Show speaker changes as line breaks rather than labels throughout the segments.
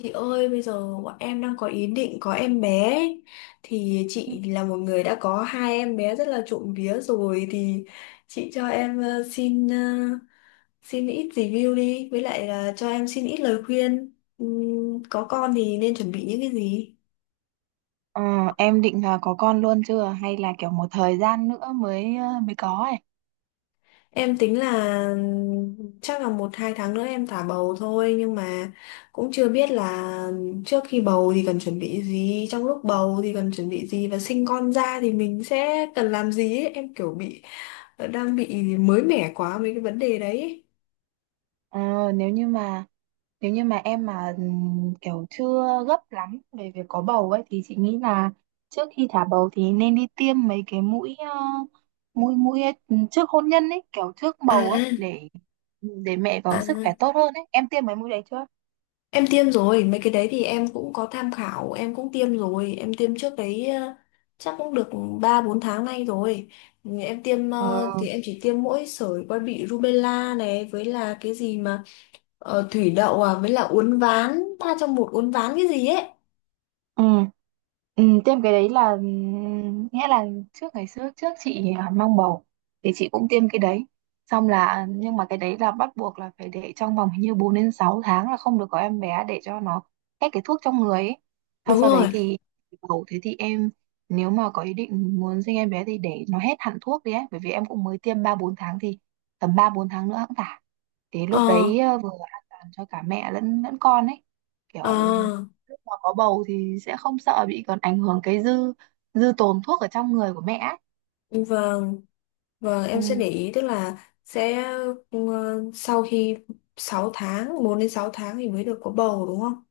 Chị ơi, bây giờ bọn em đang có ý định có em bé ấy. Thì chị là một người đã có 2 em bé rất là trộm vía rồi, thì chị cho em xin ít review, đi với lại là cho em xin ít lời khuyên. Có con thì nên chuẩn bị những cái gì?
Ờ, em định là có con luôn chưa hay là kiểu một thời gian nữa mới mới có ấy.
Em tính là chắc là 1 2 tháng nữa em thả bầu thôi, nhưng mà cũng chưa biết là trước khi bầu thì cần chuẩn bị gì, trong lúc bầu thì cần chuẩn bị gì, và sinh con ra thì mình sẽ cần làm gì ấy. Em kiểu đang bị mới mẻ quá mấy cái vấn đề đấy.
Ờ, nếu như mà nếu như mà em mà kiểu chưa gấp lắm về việc có bầu ấy thì chị nghĩ là trước khi thả bầu thì nên đi tiêm mấy cái mũi ờ, mũi mũi ấy, trước hôn nhân ấy, kiểu trước
À,
bầu ấy để để mẹ có
à.
sức khỏe tốt hơn ấy. Em tiêm mấy mũi đấy chưa?
Em tiêm rồi, mấy cái đấy thì em cũng có tham khảo, em cũng tiêm rồi, em tiêm trước đấy chắc cũng được 3 4 tháng nay rồi. Ừ, em tiêm
Ờ,
thì em chỉ tiêm mỗi sởi quai bị rubella này với là cái gì mà thủy đậu, à với là uốn ván, 3 trong 1 uốn ván cái gì ấy.
ừ. Ừ, tiêm cái đấy là, nghĩa là trước ngày xưa trước chị mang bầu thì chị cũng tiêm cái đấy xong là, nhưng mà cái đấy là bắt buộc là phải để trong vòng hình như 4 đến 6 tháng là không được có em bé để cho nó hết cái thuốc trong người ấy. Sau
Đúng
sau đấy
rồi.
thì bầu thế thì em, nếu mà có ý định muốn sinh em bé thì để nó hết hẳn thuốc đi ấy, bởi vì em cũng mới tiêm 3 4 tháng thì tầm 3 4 tháng nữa cũng phải, thì
Ờ
lúc đấy vừa an toàn cho cả mẹ lẫn lẫn con ấy, kiểu
À,
lúc mà có bầu thì sẽ không sợ bị còn ảnh hưởng cái dư dư tồn thuốc ở trong người của mẹ ấy.
vâng, vâng, em sẽ để ý tức là sẽ ờ, sau khi 6 tháng, 4 đến 6 tháng thì mới được có bầu, đúng không?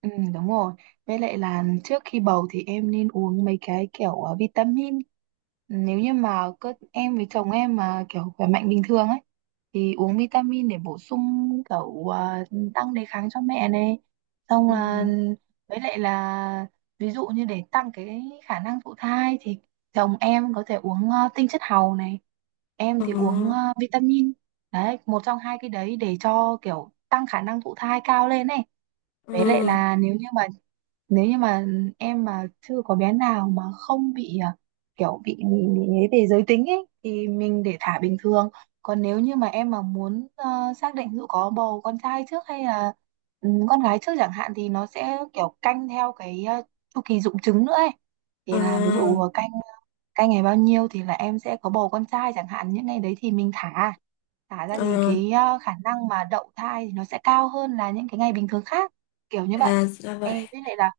Ừ, đúng rồi. Với lại là trước khi bầu thì em nên uống mấy cái kiểu vitamin. Nếu như mà cơ em với chồng em mà kiểu khỏe mạnh bình thường ấy thì uống vitamin để bổ sung kiểu tăng đề kháng cho mẹ này. Xong
Ừ.
là với lại là ví dụ như để tăng cái khả năng thụ thai thì chồng em có thể uống tinh chất hàu này, em
Ờ.
thì uống vitamin. Đấy, một trong hai cái đấy để cho kiểu tăng khả năng thụ thai cao lên này. Với lại
Ừ.
là nếu như mà nếu như mà em mà chưa có bé nào mà không bị kiểu bị ấy về giới tính ấy thì mình để thả bình thường. Còn nếu như mà em mà muốn xác định ví dụ có bầu con trai trước hay là con gái trước chẳng hạn thì nó sẽ kiểu canh theo cái chu kỳ rụng trứng nữa ấy. Thì là ví
À,
dụ canh, ngày bao nhiêu thì là em sẽ có bầu con trai chẳng hạn, những ngày đấy thì mình thả. Thả ra thì
à,
cái khả năng mà đậu thai thì nó sẽ cao hơn là những cái ngày bình thường khác, kiểu như vậy.
à, ra vậy.
Em biết lại là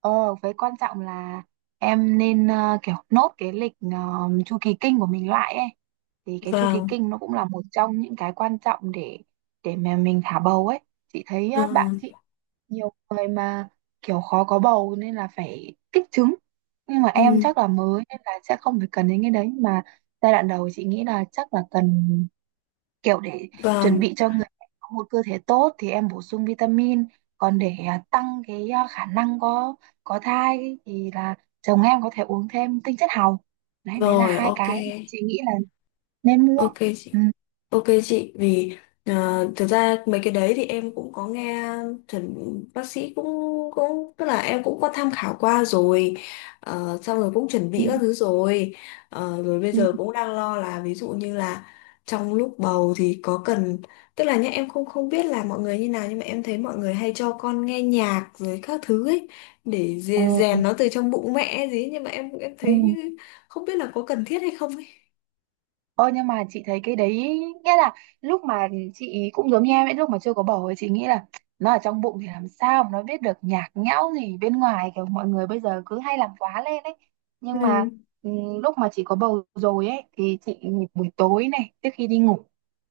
với quan trọng là em nên kiểu nốt cái lịch chu kỳ kinh của mình lại ấy, thì cái chu kỳ
Vâng.
kinh nó cũng là một trong những cái quan trọng để mà mình thả bầu ấy. Chị thấy
À,
bạn chị nhiều người mà kiểu khó có bầu nên là phải kích trứng, nhưng mà em
ừ,
chắc là mới nên là sẽ không phải cần đến cái đấy. Nhưng mà giai đoạn đầu chị nghĩ là chắc là cần, kiểu để chuẩn
vâng.
bị cho người mẹ có một cơ thể tốt thì em bổ sung vitamin, còn để tăng cái khả năng có thai thì là chồng em có thể uống thêm tinh chất hào, đấy đấy là
Rồi,
hai
ok.
cái mà chị nghĩ là nên mua.
Ok chị.
Ừ.
Ok chị, vì à, thực ra mấy cái đấy thì em cũng có nghe chuẩn, bác sĩ cũng cũng tức là em cũng có tham khảo qua rồi. Ờ, xong rồi cũng chuẩn
Ừ.
bị các thứ rồi. Ờ, rồi bây
Ừ.
giờ cũng đang lo là ví dụ như là trong lúc bầu thì có cần, tức là nhá, em không không biết là mọi người như nào, nhưng mà em thấy mọi người hay cho con nghe nhạc rồi các thứ ấy để
Ừ.
rèn nó từ trong bụng mẹ gì ấy. Nhưng mà em em
Ừ.
thấy như- không biết là có cần thiết hay không ấy.
Ơ nhưng mà chị thấy cái đấy, nghĩa là lúc mà chị ý cũng giống như em ấy, lúc mà chưa có bầu ấy chị nghĩ là nó ở trong bụng thì làm sao mà nó biết được nhạc nhẽo gì bên ngoài, kiểu mọi người bây giờ cứ hay làm quá lên ấy.
Ừ.
Nhưng mà lúc mà chị có bầu rồi ấy thì chị buổi tối này trước khi đi ngủ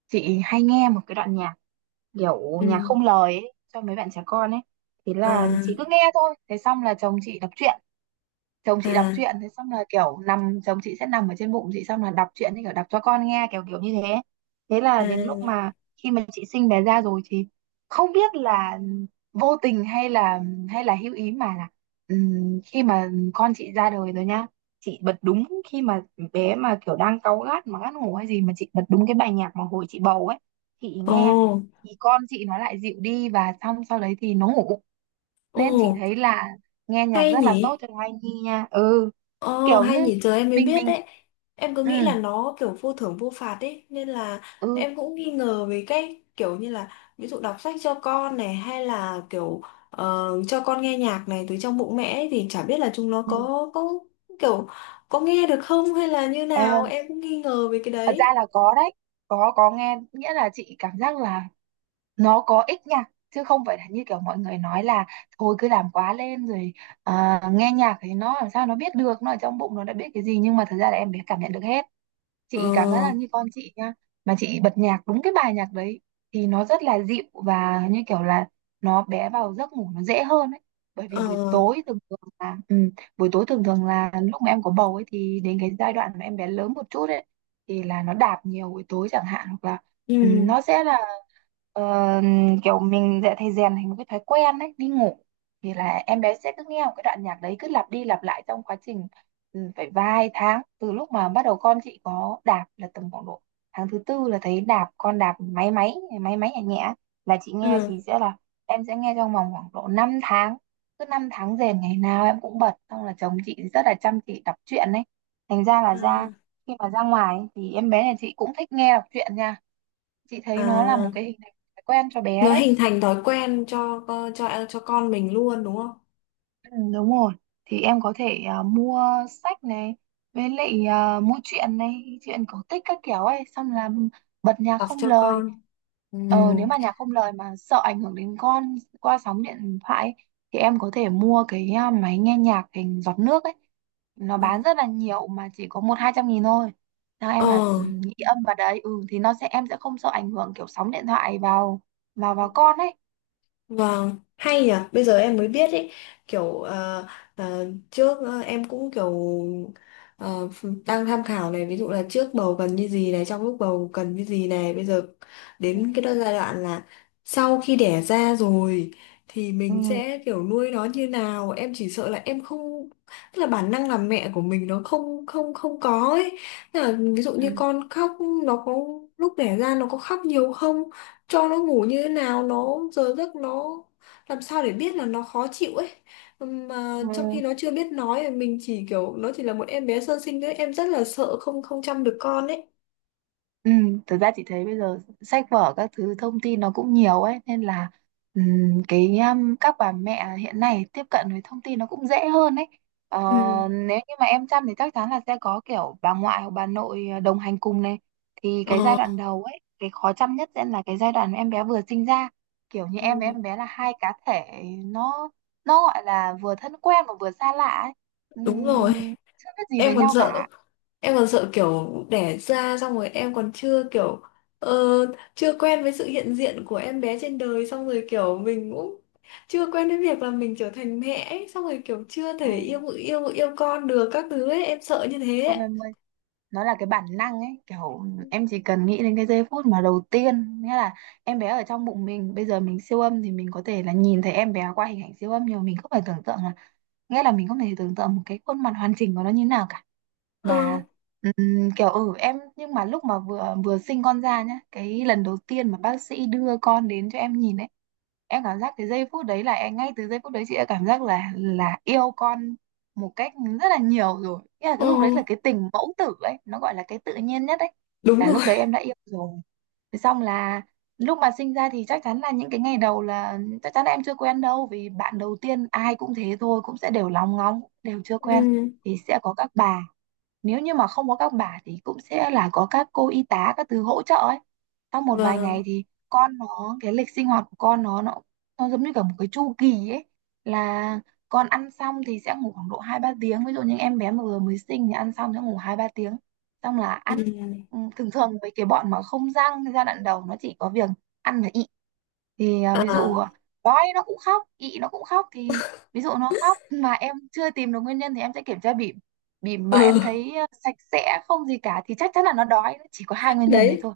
chị hay nghe một cái đoạn nhạc, kiểu nhạc
Ừ.
không lời ấy cho mấy bạn trẻ con ấy, thì là
À,
chị cứ nghe thôi, thế xong là chồng chị đọc truyện.
à.
Thế xong là kiểu nằm, chồng chị sẽ nằm ở trên bụng chị xong là đọc truyện, thì kiểu đọc cho con nghe kiểu kiểu như thế. Thế là đến lúc
À,
mà khi mà chị sinh bé ra rồi thì không biết là vô tình hay là hữu ý mà là, khi mà con chị ra đời rồi nhá, chị bật đúng khi mà bé mà kiểu đang cáu gắt mà ngắt ngủ hay gì mà chị bật đúng cái bài nhạc mà hồi chị bầu ấy chị
ồ,
nghe, thì con chị nó lại dịu đi và xong sau đấy thì nó ngủ,
ồ,
nên chị thấy là nghe nhạc
hay
rất là tốt
nhỉ?
cho thai nhi nha. Ừ,
Ồ,
kiểu như
hay nhỉ, giờ em mới
mình
biết đấy. Em cứ
ừ
nghĩ là nó kiểu vô thưởng vô phạt ấy, nên là
ừ.
em cũng nghi ngờ về cái kiểu như là ví dụ đọc sách cho con này hay là kiểu cho con nghe nhạc này từ trong bụng mẹ ấy, thì chả biết là chúng nó
Ừ.
có kiểu có nghe được không hay là như
Ờ,
nào, em cũng nghi ngờ về cái
thật ra
đấy.
là có đấy, có nghe nghĩa là chị cảm giác là nó có ích nha, chứ không phải là như kiểu mọi người nói là thôi cứ làm quá lên rồi, nghe nhạc thì nó làm sao nó biết được, nó ở trong bụng nó đã biết cái gì, nhưng mà thật ra là em bé cảm nhận được hết.
Ờ,
Chị cảm giác là như con chị nha, mà chị bật nhạc đúng cái bài nhạc đấy thì nó rất là dịu, và như kiểu là nó bé vào giấc ngủ nó dễ hơn ấy. Bởi vì buổi
ờ,
tối thường thường là buổi tối thường thường là lúc mà em có bầu ấy, thì đến cái giai đoạn mà em bé lớn một chút ấy thì là nó đạp nhiều buổi tối chẳng hạn, hoặc là
ừ,
nó sẽ là ờ, kiểu mình sẽ thấy rèn thành một cái thói quen ấy, đi ngủ thì là em bé sẽ cứ nghe một cái đoạn nhạc đấy cứ lặp đi lặp lại trong quá trình, phải vài tháng. Từ lúc mà bắt đầu con chị có đạp là tầm khoảng độ tháng thứ 4 là thấy đạp, con đạp máy máy nhẹ nhẹ là chị nghe,
ừ,
thì sẽ là em sẽ nghe trong vòng khoảng độ 5 tháng, cứ 5 tháng rền ngày nào em cũng bật, xong là chồng chị rất là chăm chỉ đọc truyện đấy, thành ra là ra
ừ,
khi mà ra ngoài ấy, thì em bé nhà chị cũng thích nghe đọc truyện nha. Chị thấy nó là
à.
một cái hình thành thói quen cho bé
Nó
đấy.
hình thành thói quen cho cho con mình luôn, đúng không?
Ừ, đúng rồi, thì em có thể mua sách này, với lại mua truyện này, truyện cổ tích các kiểu ấy, xong là bật nhạc
Tập
không
cho
lời.
con. Ừ.
Nếu mà nhạc không lời mà sợ ảnh hưởng đến con qua sóng điện thoại ấy, thì em có thể mua cái máy nghe nhạc hình giọt nước ấy, nó
ờ
bán rất là nhiều mà chỉ có 100 200 nghìn thôi, theo
Ờ.
em là nghĩ âm vào đấy ừ, thì nó sẽ em sẽ không sợ ảnh hưởng kiểu sóng điện thoại vào vào vào con ấy.
Vâng, hay nhỉ, bây giờ em mới biết ấy, kiểu em cũng kiểu ờ, đang tham khảo này, ví dụ là trước bầu cần như gì này, trong lúc bầu cần như gì này, bây giờ
Ừ.
đến cái giai đoạn là sau khi đẻ ra rồi thì mình
Ừ.
sẽ kiểu nuôi nó như nào. Em chỉ sợ là em không tức là bản năng làm mẹ của mình nó không không không có ấy. Tức là ví dụ như con khóc nó có lúc đẻ ra nó có khóc nhiều không? Cho nó ngủ như thế nào, nó giờ giấc nó làm sao để biết là nó khó chịu ấy, mà
Ừ.
trong khi nó chưa biết nói, mình chỉ kiểu nó chỉ là một em bé sơ sinh thôi, em rất là sợ không không chăm được con ấy.
Ừ, thật ra chị thấy bây giờ sách vở các thứ thông tin nó cũng nhiều ấy, nên là cái các bà mẹ hiện nay tiếp cận với thông tin nó cũng dễ hơn ấy. Ờ,
Ừ.
nếu như mà em chăm thì chắc chắn là sẽ có kiểu bà ngoại hoặc bà nội đồng hành cùng này, thì cái giai
ờ
đoạn đầu ấy cái khó chăm nhất sẽ là cái giai đoạn em bé vừa sinh ra, kiểu như em với
Ừ.
em bé là hai cá thể, nó gọi là vừa thân quen mà vừa xa lạ ấy.
Đúng rồi,
Chưa biết gì về
em còn
nhau cả.
sợ em còn sợ kiểu đẻ ra xong rồi, em còn chưa kiểu ờ, chưa quen với sự hiện diện của em bé trên đời, xong rồi kiểu mình cũng chưa quen với việc là mình trở thành mẹ ấy, xong rồi kiểu chưa thể
Ừ.
yêu con được các thứ ấy, em sợ như thế
Không
ấy.
em, nó là cái bản năng ấy, kiểu em chỉ cần nghĩ đến cái giây phút mà đầu tiên, nghĩa là em bé ở trong bụng mình, bây giờ mình siêu âm thì mình có thể là nhìn thấy em bé qua hình ảnh siêu âm, nhưng mà mình không phải tưởng tượng, nghĩa là mình không thể tưởng tượng một cái khuôn mặt hoàn chỉnh của nó như nào cả.
Ừ,
Mà kiểu em, nhưng mà lúc mà vừa vừa sinh con ra nhá, cái lần đầu tiên mà bác sĩ đưa con đến cho em nhìn ấy, em cảm giác cái giây phút đấy là em, ngay từ giây phút đấy chị đã cảm giác là yêu con một cách rất là nhiều rồi, nghĩa là cái lúc đấy
ừ,
là cái tình mẫu tử ấy, nó gọi là cái tự nhiên nhất ấy,
đúng
là lúc
rồi.
đấy em đã yêu rồi. Thế xong là lúc mà sinh ra thì chắc chắn là những cái ngày đầu là, chắc chắn là em chưa quen đâu, vì bạn đầu tiên ai cũng thế thôi, cũng sẽ đều lóng ngóng đều chưa quen,
Ừ,
thì sẽ có các bà, nếu như mà không có các bà thì cũng sẽ là có các cô y tá các thứ hỗ trợ ấy. Sau một vài
vâng.
ngày thì con nó, cái lịch sinh hoạt của con nó giống như cả một cái chu kỳ ấy, là con ăn xong thì sẽ ngủ khoảng độ 2 3 tiếng, ví dụ như em bé mà vừa mới sinh thì ăn xong sẽ ngủ 2 3 tiếng, xong là
Ừ.
ăn. Ừ, thường thường với cái bọn mà không răng giai đoạn đầu nó chỉ có việc ăn và y, thì ví
À,
dụ quái nó cũng khóc, ị nó cũng khóc, thì ví dụ nó khóc mà em chưa tìm được nguyên nhân thì em sẽ kiểm tra bỉm. Bỉm mà em
ừ,
thấy sạch sẽ không gì cả thì chắc chắn là nó đói, nó chỉ có hai nguyên nhân đấy
đấy.
thôi.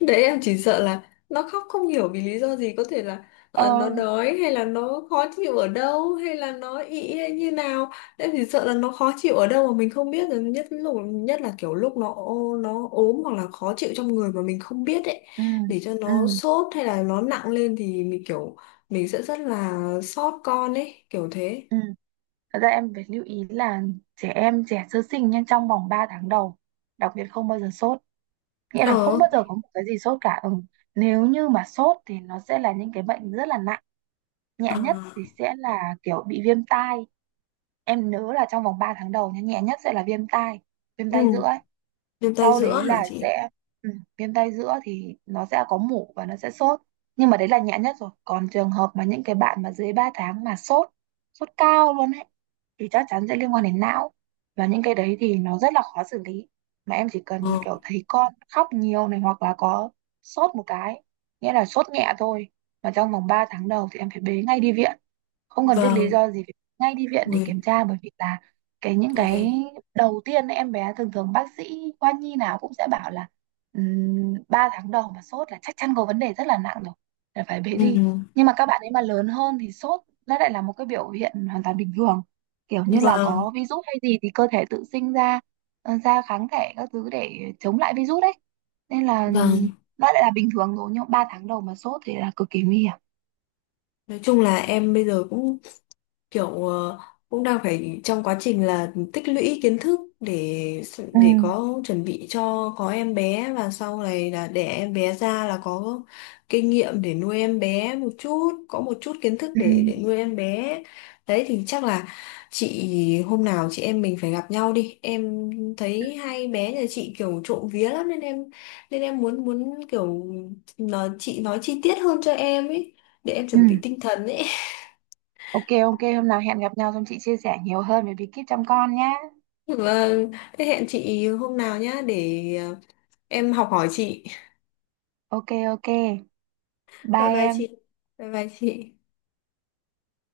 Đấy, em chỉ sợ là nó khóc không hiểu vì lý do gì, có thể là
ờ
nó đói hay là nó khó chịu ở đâu hay là nó ị hay như nào. Em chỉ sợ là nó khó chịu ở đâu mà mình không biết, rồi nhất là kiểu lúc nó ốm hoặc là khó chịu trong người mà mình không biết ấy,
ừ
để cho
ừ
nó sốt hay là nó nặng lên thì mình sẽ rất là xót con ấy, kiểu thế.
ừ Thật ra em phải lưu ý là trẻ em, trẻ sơ sinh nha, trong vòng 3 tháng đầu đặc biệt không bao giờ sốt, nghĩa là không
ờ
bao giờ có một cái gì sốt cả. Ừ. Nếu như mà sốt thì nó sẽ là những cái bệnh rất là nặng, nhẹ nhất
À,
thì sẽ là kiểu bị viêm tai. Em nhớ là trong vòng 3 tháng đầu nha, nhẹ nhất sẽ là viêm
ừ,
tai giữa.
viêm tay
Sau đấy
giữa hả
là
chị?
sẽ ừ, viêm tay giữa thì nó sẽ có mủ và nó sẽ sốt, nhưng mà đấy là nhẹ nhất rồi. Còn trường hợp mà những cái bạn mà dưới 3 tháng mà sốt, sốt cao luôn ấy, thì chắc chắn sẽ liên quan đến não, và những cái đấy thì nó rất là khó xử lý. Mà em chỉ
ờ
cần kiểu thấy con khóc nhiều này, hoặc là có sốt một cái, nghĩa là sốt nhẹ thôi, mà trong vòng 3 tháng đầu thì em phải bế ngay đi viện, không cần biết lý
vâng.
do gì phải bế ngay đi viện để
Ui,
kiểm tra, bởi vì là cái những cái
ui.
đầu tiên ấy, em bé thường thường bác sĩ khoa nhi nào cũng sẽ bảo là 3 tháng đầu mà sốt là chắc chắn có vấn đề rất là nặng rồi, là phải bế
Ừ,
đi. Nhưng mà các bạn ấy mà lớn hơn thì sốt nó lại là một cái biểu hiện hoàn toàn bình thường, kiểu như là
vâng,
có virus hay gì thì cơ thể tự sinh ra ra kháng thể các thứ để chống lại virus đấy, nên là
vâng.
nó lại là bình thường rồi. Nhưng 3 tháng đầu mà sốt thì là cực kỳ nguy hiểm.
Nói chung là em bây giờ cũng kiểu cũng đang phải trong quá trình là tích lũy kiến thức để
Ừ.
có chuẩn bị cho có em bé, và sau này là để em bé ra là có kinh nghiệm để nuôi em bé một chút, có một chút kiến thức
Ừ.
để nuôi em bé. Đấy thì chắc là chị, hôm nào chị em mình phải gặp nhau đi. Em thấy 2 bé nhà chị kiểu trộm vía lắm, nên em muốn muốn kiểu chị nói chi tiết hơn cho em ấy, để em
Ừ.
chuẩn bị tinh thần ấy.
Ok, ok, hôm nào hẹn gặp nhau xong chị chia sẻ nhiều hơn về bí kíp chăm con nhé.
Vâng, thế hẹn chị hôm nào nhá, để em học hỏi chị.
Ok, ok.
Bye
Bye
bye
em.
chị. Bye bye chị.